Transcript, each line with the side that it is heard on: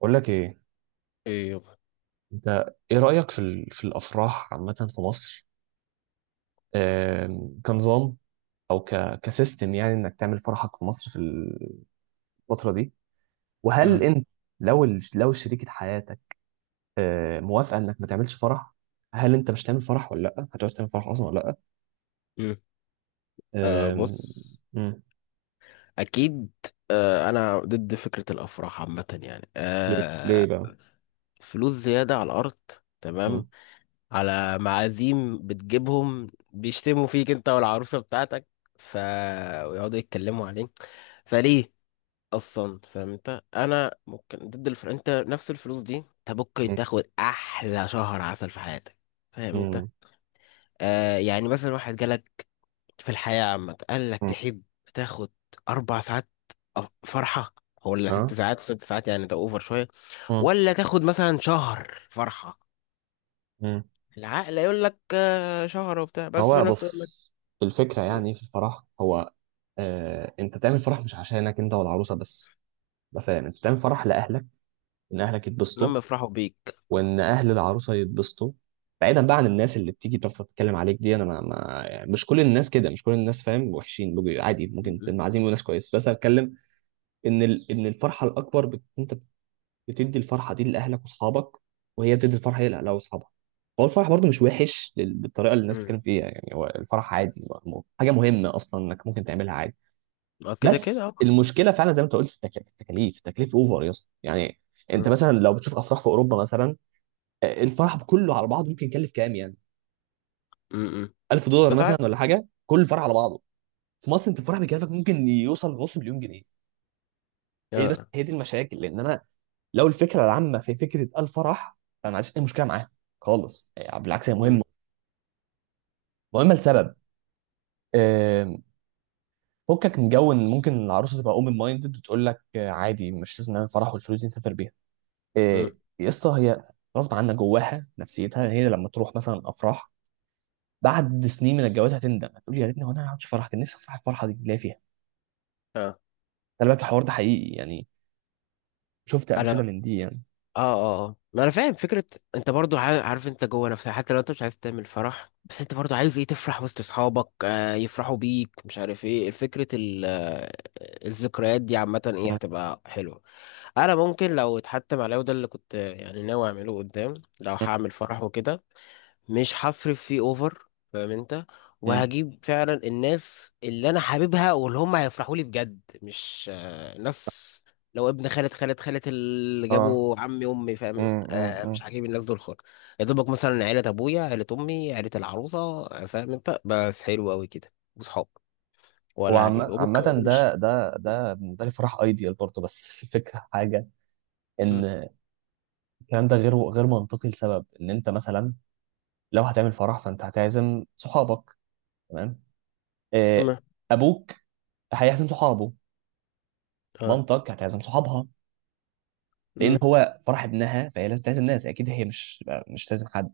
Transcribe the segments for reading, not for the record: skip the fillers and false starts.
right: بقول لك ايه.
left: ايه يابا.
right: انت، ايه رأيك في في الافراح عامة في مصر؟ كنظام او كسيستم، يعني انك تعمل فرحك في مصر في الفترة دي. وهل
left: مم.
right: انت لو لو شريكة حياتك موافقة انك ما تعملش فرح، هل انت مش هتعمل فرح ولا لا هتعوز تعمل فرح اصلا ولا لا؟
left: مم. آه
right: آم،
left: بص،
right: مم.
left: اكيد. آه انا ضد فكرة الافراح عامة، يعني
right: ليه؟ ليه
left: آه
right: بقى؟
left: فلوس زيادة على الارض،
right: مم.
left: تمام، على معازيم بتجيبهم بيشتموا فيك انت والعروسة بتاعتك، ف ويقعدوا يتكلموا عليه، فليه اصلا؟ فاهم انت؟ انا ممكن ضد الفر... انت نفس الفلوس دي انت ممكن
right: مم.
left: تاخد احلى شهر عسل في حياتك. فاهم انت؟
right: مم.
left: آه يعني مثلا واحد جالك في الحياة عامة قال لك،
right: مم.
left: تحب تاخد أربع ساعات فرحة ولا ست
right: ها.
left: ساعات؟ وست ساعات يعني ده أوفر شوية. ولا تاخد مثلا شهر فرحة؟
right: مم.
left: العقل يقول لك آه، شهر وبتاع، بس في
right: هو
left: ناس تقول لك
right: بص، الفكرة يعني في الفرح هو، آه، انت تعمل فرح مش عشانك انت والعروسة بس. مثلا انت تعمل فرح لأهلك، ان أهلك يتبسطوا،
left: لما يفرحوا بيك
right: وان أهل العروسة يتبسطوا. بعيدا بقى عن الناس اللي بتيجي تفضل تتكلم عليك دي، انا ما يعني مش كل الناس كده، مش كل الناس فاهم وحشين، بيبقوا عادي، ممكن
left: م-
right: المعازيم وناس كويس. بس أنا بتكلم ان ان الفرحة الأكبر انت بتدي الفرحه دي لاهلك واصحابك، وهي بتدي الفرحه دي لاهلها واصحابها. هو الفرح برضو مش وحش بالطريقه اللي الناس
left: م-
right: بتتكلم فيها، يعني هو الفرح عادي، هو حاجه مهمه اصلا انك ممكن تعملها عادي.
left: م. كده كده
right: بس
left: أهو.
right: المشكله فعلا زي ما انت قلت في التكاليف، تكليف اوفر يا اسطى يعني. انت
left: م-
right: مثلا لو بتشوف افراح في اوروبا مثلا، الفرح كله على بعضه ممكن يكلف كام يعني؟
left: م- م.
right: 1000 دولار
left: بس
right: مثلا
left: عارف-
right: ولا حاجه، كل الفرح على بعضه. في مصر انت الفرح بيكلفك ممكن يوصل لنص مليون جنيه. هي دي، بس
left: آه.
right: هي دي المشاكل. لان انا لو الفكره العامه في فكره الفرح، فما عنديش اي مشكله معاها خالص. بالعكس، هي
left: م-
right: مهمه، مهمه لسبب، آه، فكك من جو ان ممكن العروسه تبقى اوبن مايندد وتقول لك عادي مش لازم نعمل فرح والفلوس دي نسافر بيها. آه،
left: م.
right: يا اسطى هي غصب عنها جواها نفسيتها، هي لما تروح مثلا افراح بعد سنين من الجواز هتندم، هتقول يا ريتني، هو انا ما عملتش فرح، كان نفسي افرح الفرحه دي اللي هي فيها.
left: آه.
right: خلي بالك الحوار ده حقيقي يعني، شفت
left: أنا
right: امثله من دي يعني.
left: اه آه، ما انا فاهم فكره. انت برضو عارف انت جوه نفسك، حتى لو انت مش عايز تعمل فرح بس انت برضو عايز ايه تفرح وسط اصحابك، آه يفرحوا بيك، مش عارف ايه، فكره ال- آه، الذكريات دي عامه ايه
right: مم.
left: هتبقى حلوه. انا ممكن لو اتحتم عليا وده اللي كنت آه، يعني ناوي اعمله قدام، لو هعمل فرح وكده مش هصرف فيه اوفر. فاهم انت؟
right: مم.
left: وهجيب فعلا الناس اللي انا حاببها واللي هم هيفرحوا لي بجد، مش آه، ناس لو ابن خالد اللي
right: اه.
left: جابوا عمي امي، فاهم
right: مم.
left: آه، مش
right: مم.
left: هجيب الناس دول خالص. يا دوبك مثلا عيلة ابويا، عيلة امي، عيلة العروسة، آه، فاهم انت؟ بس حلو قوي كده، وصحاب.
right: هو
left: ولا هجيب
right: عامة
left: وممكن ومش،
right: ده بالنسبة لي فرح ايديال برضه، بس الفكرة حاجة
left: مم،
right: ان الكلام ده غير منطقي. لسبب ان انت مثلا لو هتعمل فرح فانت هتعزم صحابك، تمام؟ آه،
left: تمام،
right: ابوك هيعزم صحابه،
left: اه،
right: مامتك هتعزم صحابها، لان
left: مم.
right: هو فرح ابنها فهي لازم تعزم ناس اكيد، هي مش تعزم حد.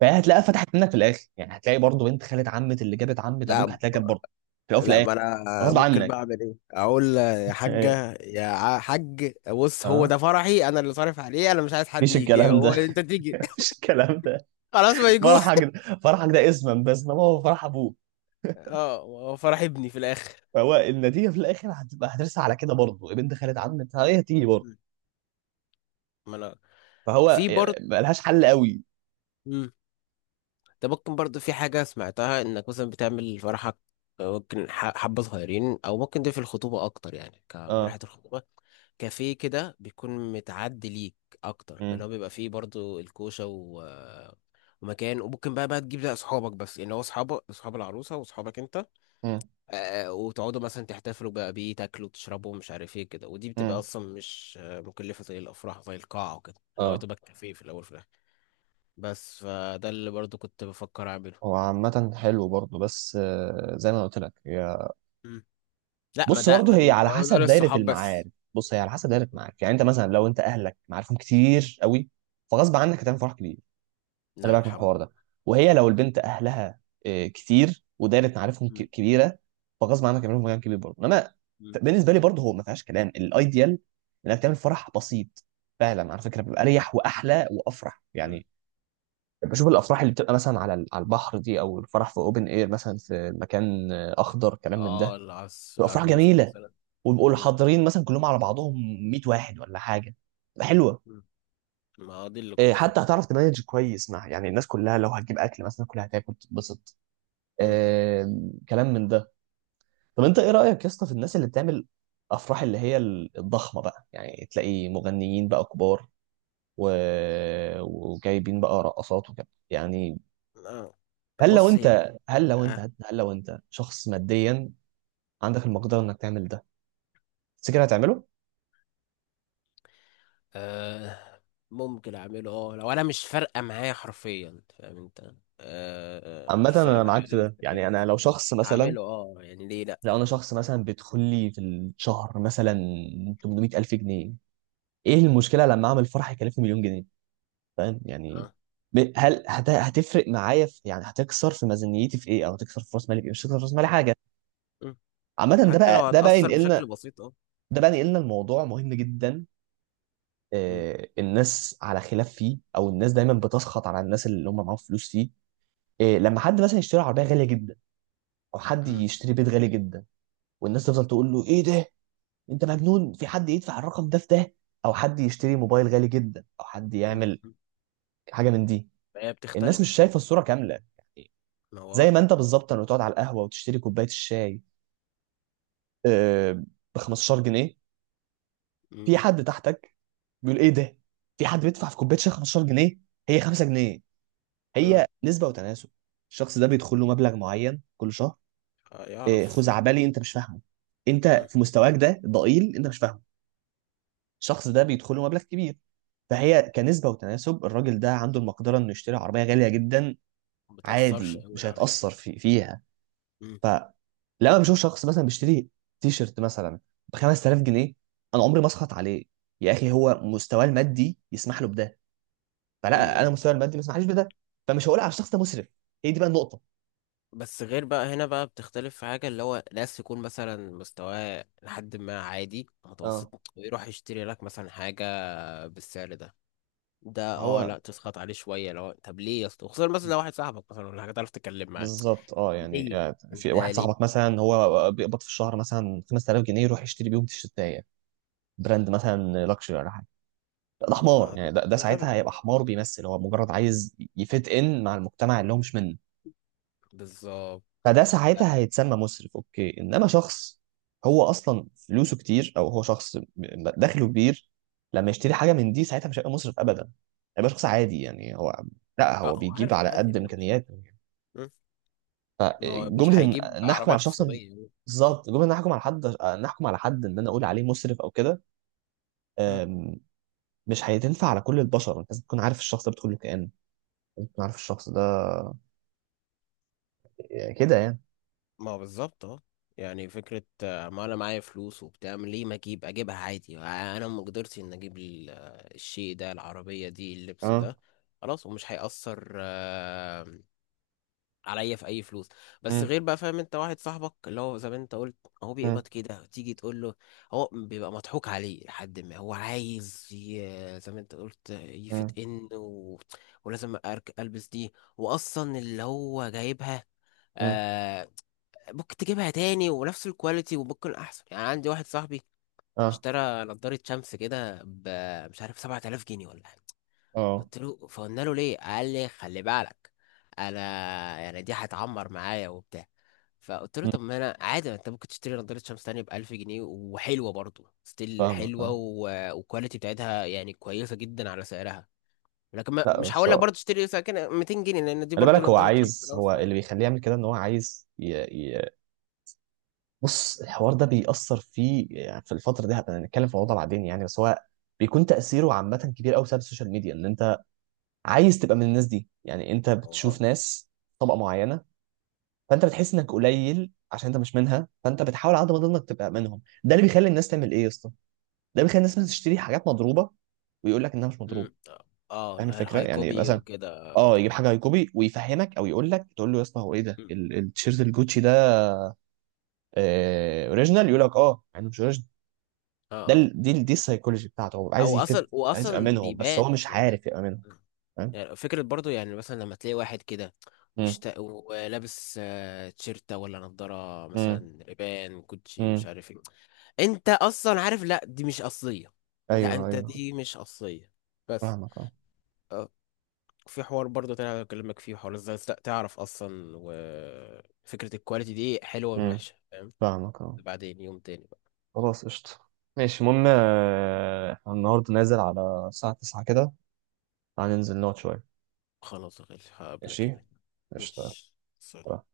right: فهتلاقيها فتحت منك في الاخر، يعني هتلاقي برضه بنت خالة عمة اللي جابت عمة ابوك
left: لا،
right: هتلاقي جاب برضه، في الاول وفي
left: لا
right: الاخر.
left: ما انا
right: غصب
left: ممكن بقى
right: عنك.
left: اعمل ايه، اقول يا حاجه يا ع- حاج، بص هو
right: اه.
left: ده فرحي انا اللي صارف عليه، انا مش عايز حد
right: مفيش
left: يجي.
right: الكلام
left: هو
right: ده.
left: انت تيجي؟
right: مفيش الكلام ده.
left: خلاص ما يجوش.
right: فرحك ده، فرحك ده اسما بس، انما هو فرح ابوه.
left: اه هو فرح ابني في الاخر.
right: فهو النتيجه في الاخر هتبقى، هترسى على كده برضه، بنت خالد عمت هي هتيجي برضه.
left: ما انا
right: فهو
left: في برضه.
right: يعني ملهاش حل قوي.
left: ده ممكن برضو في حاجة سمعتها، انك مثلا بتعمل فرحك ممكن حبة صغيرين، او ممكن ده في الخطوبة اكتر يعني، كفرحة
right: اه.
left: الخطوبة كافيه كده، بيكون متعدي ليك اكتر،
right: امم.
left: اللي هو بيبقى فيه برضو الكوشة و... ومكان، وممكن بقى تجيب بقى اصحابك بس يعني، هو اصحابك، اصحاب العروسة واصحابك انت،
right: امم.
left: آه، وتقعدوا مثلا تحتفلوا بقى بيه، تاكلوا تشربوا مش عارف ايه كده، ودي بتبقى
right: امم.
left: اصلا مش آه، مكلفة زي الافراح، زي القاعة وكده، اللي هو
right: اه.
left: تبقى كافيه في الاول في الاخر. بس فده اللي برضو كنت بفكر اعمله.
right: هو عامة حلو برضه، بس زي ما أنا قلت لك، هي
left: لا ما
right: بص
left: ده
right: برضه هي
left: ال-
right: على
left: لو ده
right: حسب دايرة
left: للصحاب
right: المعارف.
left: بس.
right: بص هي على حسب دايرة المعارف، يعني انت مثلا لو انت اهلك معارفهم كتير قوي فغصب عنك هتعمل فرح كبير. انا
left: لا
right: معاك من
left: الحمد
right: الحوار
left: لله.
right: ده. وهي لو البنت اهلها كتير ودايره معارفهم
left: مم.
right: كبيره، فغصب عنك يعملوا مكان كبير برضه. انما
left: مم.
right: بالنسبه لي برضه هو ما فيهاش كلام، الايديال انك تعمل فرح بسيط فعلا، على فكره بيبقى اريح واحلى وافرح
left: مم.
right: يعني. بشوف الافراح اللي بتبقى مثلا على على البحر دي، او الفرح في اوبن اير مثلا في مكان اخضر، كلام من ده،
left: اه العس
right: بتبقى افراح
left: الروف
right: جميله،
left: مثلا.
right: ويبقوا
left: جميل.
right: حاضرين مثلا كلهم على بعضهم 100 واحد ولا حاجه، بتبقى حلوه.
left: مم. ما هو دي اللي كنت
right: حتى
left: افكر.
right: هتعرف تمانج كويس مع يعني الناس كلها، لو هتجيب اكل مثلا كلها هتاكل تتبسط،
left: مم.
right: كلام من ده. طب انت ايه رأيك يا اسطى في الناس اللي بتعمل افراح اللي هي الضخمة بقى، يعني تلاقي مغنيين بقى كبار و... وجايبين بقى رقصات وكده يعني.
left: آه.
right: هل لو
left: بص هي
right: انت هل لو انت
left: آه.
right: هل لو انت شخص ماديا عندك المقدرة انك تعمل ده، تفتكر هتعمله؟
left: آه. ممكن اعمله، اه لو انا مش فارقه معايا حرفيا، فاهم انت؟ آه. آه،
right: عامة
left: مش فارقه
right: انا معاك
left: معايا
right: في ده، يعني انا
left: التكاليف.
right: لو شخص مثلا،
left: هعمله اه، يعني ليه لا؟
right: لو انا شخص مثلا بيدخل لي في الشهر مثلا 800 الف جنيه، ايه المشكلة لما اعمل فرح يكلفني مليون جنيه؟ فاهم يعني؟
left: آه.
right: هتفرق معايا في، يعني هتكسر في ميزانيتي في ايه، او هتكسر في راس مالي في ايه؟ مش هتكسر في راس مالي حاجه.
left: مم.
right: عامه ده
left: حتى لو
right: بقى ده بقى
left: هتأثر
right: ينقلنا،
left: بشكل بسيط اه.
right: ده بقى ينقلنا الموضوع مهم جدا.
left: مم.
right: الناس على خلاف فيه، او الناس دايما بتسخط على الناس اللي هم معاهم فلوس فيه. لما حد مثلا يشتري عربيه غاليه جدا، او حد
left: مم.
right: يشتري بيت غالي جدا، والناس تفضل تقول له ايه ده، انت مجنون، في حد يدفع الرقم ده في ده؟ او حد يشتري موبايل غالي جدا، او حد يعمل
left: مم.
right: حاجه من دي.
left: فهي
right: الناس مش
left: بتختلف.
right: شايفه الصوره كامله.
left: ما هو
right: زي
left: آه.
right: ما انت بالظبط لما تقعد على القهوه وتشتري كوبايه الشاي ب 15 جنيه،
left: مم.
right: في حد تحتك بيقول ايه ده؟ في حد بيدفع في كوبايه شاي 15 جنيه؟ هي 5 جنيه.
left: مم.
right: هي نسبه وتناسب. الشخص ده بيدخل له مبلغ معين كل شهر.
left: آه، يعرف.
right: خزعبلي انت مش فاهمه، انت
left: مم.
right: في مستواك ده ضئيل انت مش فاهمه. الشخص ده بيدخل له مبلغ كبير، فهي كنسبه وتناسب الراجل ده عنده المقدره انه يشتري عربيه غاليه جدا
left: ما بتأثرش
right: عادي، مش
left: قوي عليه.
right: هيتاثر فيها.
left: مم.
right: فلما بشوف شخص مثلا بيشتري تي شيرت مثلا ب 5000 جنيه، انا عمري ما اسخط عليه. يا اخي هو مستواه المادي يسمح له بده، فلا، انا
left: امم.
right: مستواي المادي ما يسمحليش بده، فمش هقول على الشخص ده مسرف. هي دي بقى النقطه.
left: بس غير بقى هنا بقى بتختلف في حاجة، اللي هو ناس يكون مثلا مستواه لحد ما عادي
right: اه،
left: متوسط، ويروح يشتري لك مثلا حاجة بالسعر ده، ده
right: ما
left: اه
right: هو
left: لا تسخط عليه شوية. لو طب ليه يا اسطى، خصوصا مثلا لو واحد صاحبك مثلا ولا حاجة تعرف تتكلم معاه.
right: بالظبط اه. يعني
left: ليه
right: يعني في
left: انت
right: واحد
left: ليه؟
right: صاحبك مثلا هو بيقبض في الشهر مثلا 5000 جنيه، يروح يشتري بيهم تيشيرتايه براند مثلا لكشري ولا حاجه، ده
left: آه،
right: حمار
left: ما
right: يعني.
left: ده
right: ده
left: ده غبي.
right: ساعتها هيبقى حمار، بيمثل، هو مجرد عايز يفيت ان مع المجتمع اللي هو مش منه.
left: بالظبط.
right: فده
left: لا،
right: ساعتها هيتسمى مسرف اوكي. انما شخص هو اصلا فلوسه كتير، او هو دخله كبير، لما يشتري حاجه من دي ساعتها مش هيبقى مسرف ابدا، هيبقى شخص عادي، يعني هو، لا هو
left: اه
right: بيجيب
left: عارف،
right: على
left: عادي،
right: قد
left: ماشي.
right: امكانياته.
left: مم. ما هو مش
right: فجمله
left: هيجيب
right: ان نحكم
left: عربية
right: على شخص،
left: اقتصادية.
right: بالظبط، جمله ان نحكم على حد، نحكم على حد ان انا اقول عليه مسرف او كده،
left: مم.
right: أم، مش هتنفع على كل البشر. انت لازم تكون عارف الشخص ده بتقول له كائن، لازم تكون عارف الشخص ده كده يعني.
left: ما هو بالظبط اه. يعني فكرة آه، ما انا معايا فلوس وبتاع، ليه ما اجيبها عادي، آه، انا مقدرتي ان اجيب ال- آه، الشيء ده، العربية دي، اللبس
right: اه.
left: ده، خلاص، ومش هيأثر آه، عليا في اي فلوس. بس
right: امم.
left: غير بقى، فاهم انت؟ واحد صاحبك اللي هو زي ما انت قلت، هو
right: امم.
left: بيقبض كده، تيجي تقول له، هو بيبقى مضحوك عليه، لحد ما هو عايز ي- زي ما انت قلت
right: امم.
left: يفت ان و... ولازم أرك- البس دي، واصلا اللي هو جايبها
right: امم.
left: آه، ممكن تجيبها تاني ونفس الكواليتي وممكن احسن. يعني عندي واحد صاحبي
right: اه.
left: اشترى نضارة شمس كده ب، مش عارف، 7000 جنيه ولا حاجة،
right: اه.
left: قلت له فقلنا له ليه، قال لي خلي بالك انا، يعني دي هتعمر معايا وبتاع، فقلت له طب ما انا عادي، ما انت ممكن تشتري نضارة شمس تانية ب 1000 جنيه وحلوة برضه، ستيل
right: فاهمك
left: حلوة
right: اه.
left: و... والكواليتي بتاعتها يعني كويسة جدا على سعرها. لكن ما...
right: لا
left: مش
right: بس
left: هقول لك
right: هو،
left: برضه تشتري ساكن 200 جنيه، لان دي
right: خلي
left: برضه
right: بالك، هو
left: نضارة شمس في
right: عايز،
left: الاول
right: هو اللي
left: وفي
right: بيخليه يعمل كده ان هو عايز ي... بص الحوار ده بيأثر فيه يعني. في الفترة دي هبقى نتكلم في موضوع بعدين يعني، بس هو بيكون تأثيره عامة كبير قوي بسبب السوشيال ميديا، ان انت عايز تبقى من الناس دي. يعني انت
left: الاخر.
right: بتشوف ناس طبقة معينة، فانت بتحس انك قليل عشان انت مش منها، فانت بتحاول على قد ما تقدر انك تبقى منهم. ده اللي بيخلي الناس تعمل ايه يا اسطى، ده بيخلي الناس مثلاً تشتري حاجات مضروبة ويقول لك انها مش مضروبه.
left: مم. اه
right: فاهم
left: لا،
right: الفكره؟
left: الهاي
right: يعني
left: كوبي
right: مثلا
left: وكده
right: اه يجيب
left: بتاع.
right: حاجه هاي كوبي ويفهمك، او يقول لك، تقول له يا اسطى هو ايه ده
left: مم.
right: التيشيرت الجوتشي ده آه اوريجينال؟ يقول لك اه، يعني مش اوريجينال.
left: اه
right: ده
left: اه
right: ال- دي ال- دي السايكولوجي بتاعته، هو عايز
left: او
right: يفت،
left: اصلا
right: عايز
left: واصلا
right: يامنهم بس
left: بيبان
right: هو مش
left: يعني.
right: عارف يامنهم. فاهم؟
left: يعني فكرة برضو، يعني مثلا لما تلاقي واحد كده
right: امم.
left: وشت... ولابس آه، تيشيرتة ولا نضارة
right: امم.
left: مثلا ريبان كوتشي مش
right: امم.
left: عارف ايه، انت اصلا عارف لا دي مش اصلية. لا
right: ايوه
left: انت
right: ايوه.
left: دي مش اصلية بس
right: فاهمك اه.
left: آه، في حوار برضو تاني انا بكلمك فيه، حوار ازاي لا تعرف اصلا وفكرة الكواليتي دي حلوة من
right: امم.
left: وحشة، فاهم؟
right: فاهمك اه.
left: بعدين يوم تاني.
right: خلاص قشطه، ماشي. المهم احنا النهارده نازل على الساعه 9 كده، هننزل نقعد شويه.
left: خلاص يا غالي هقابلك
right: ماشي.
left: هناك.
right: قشطه.
left: ماشي،
right: يلا.
left: سلام.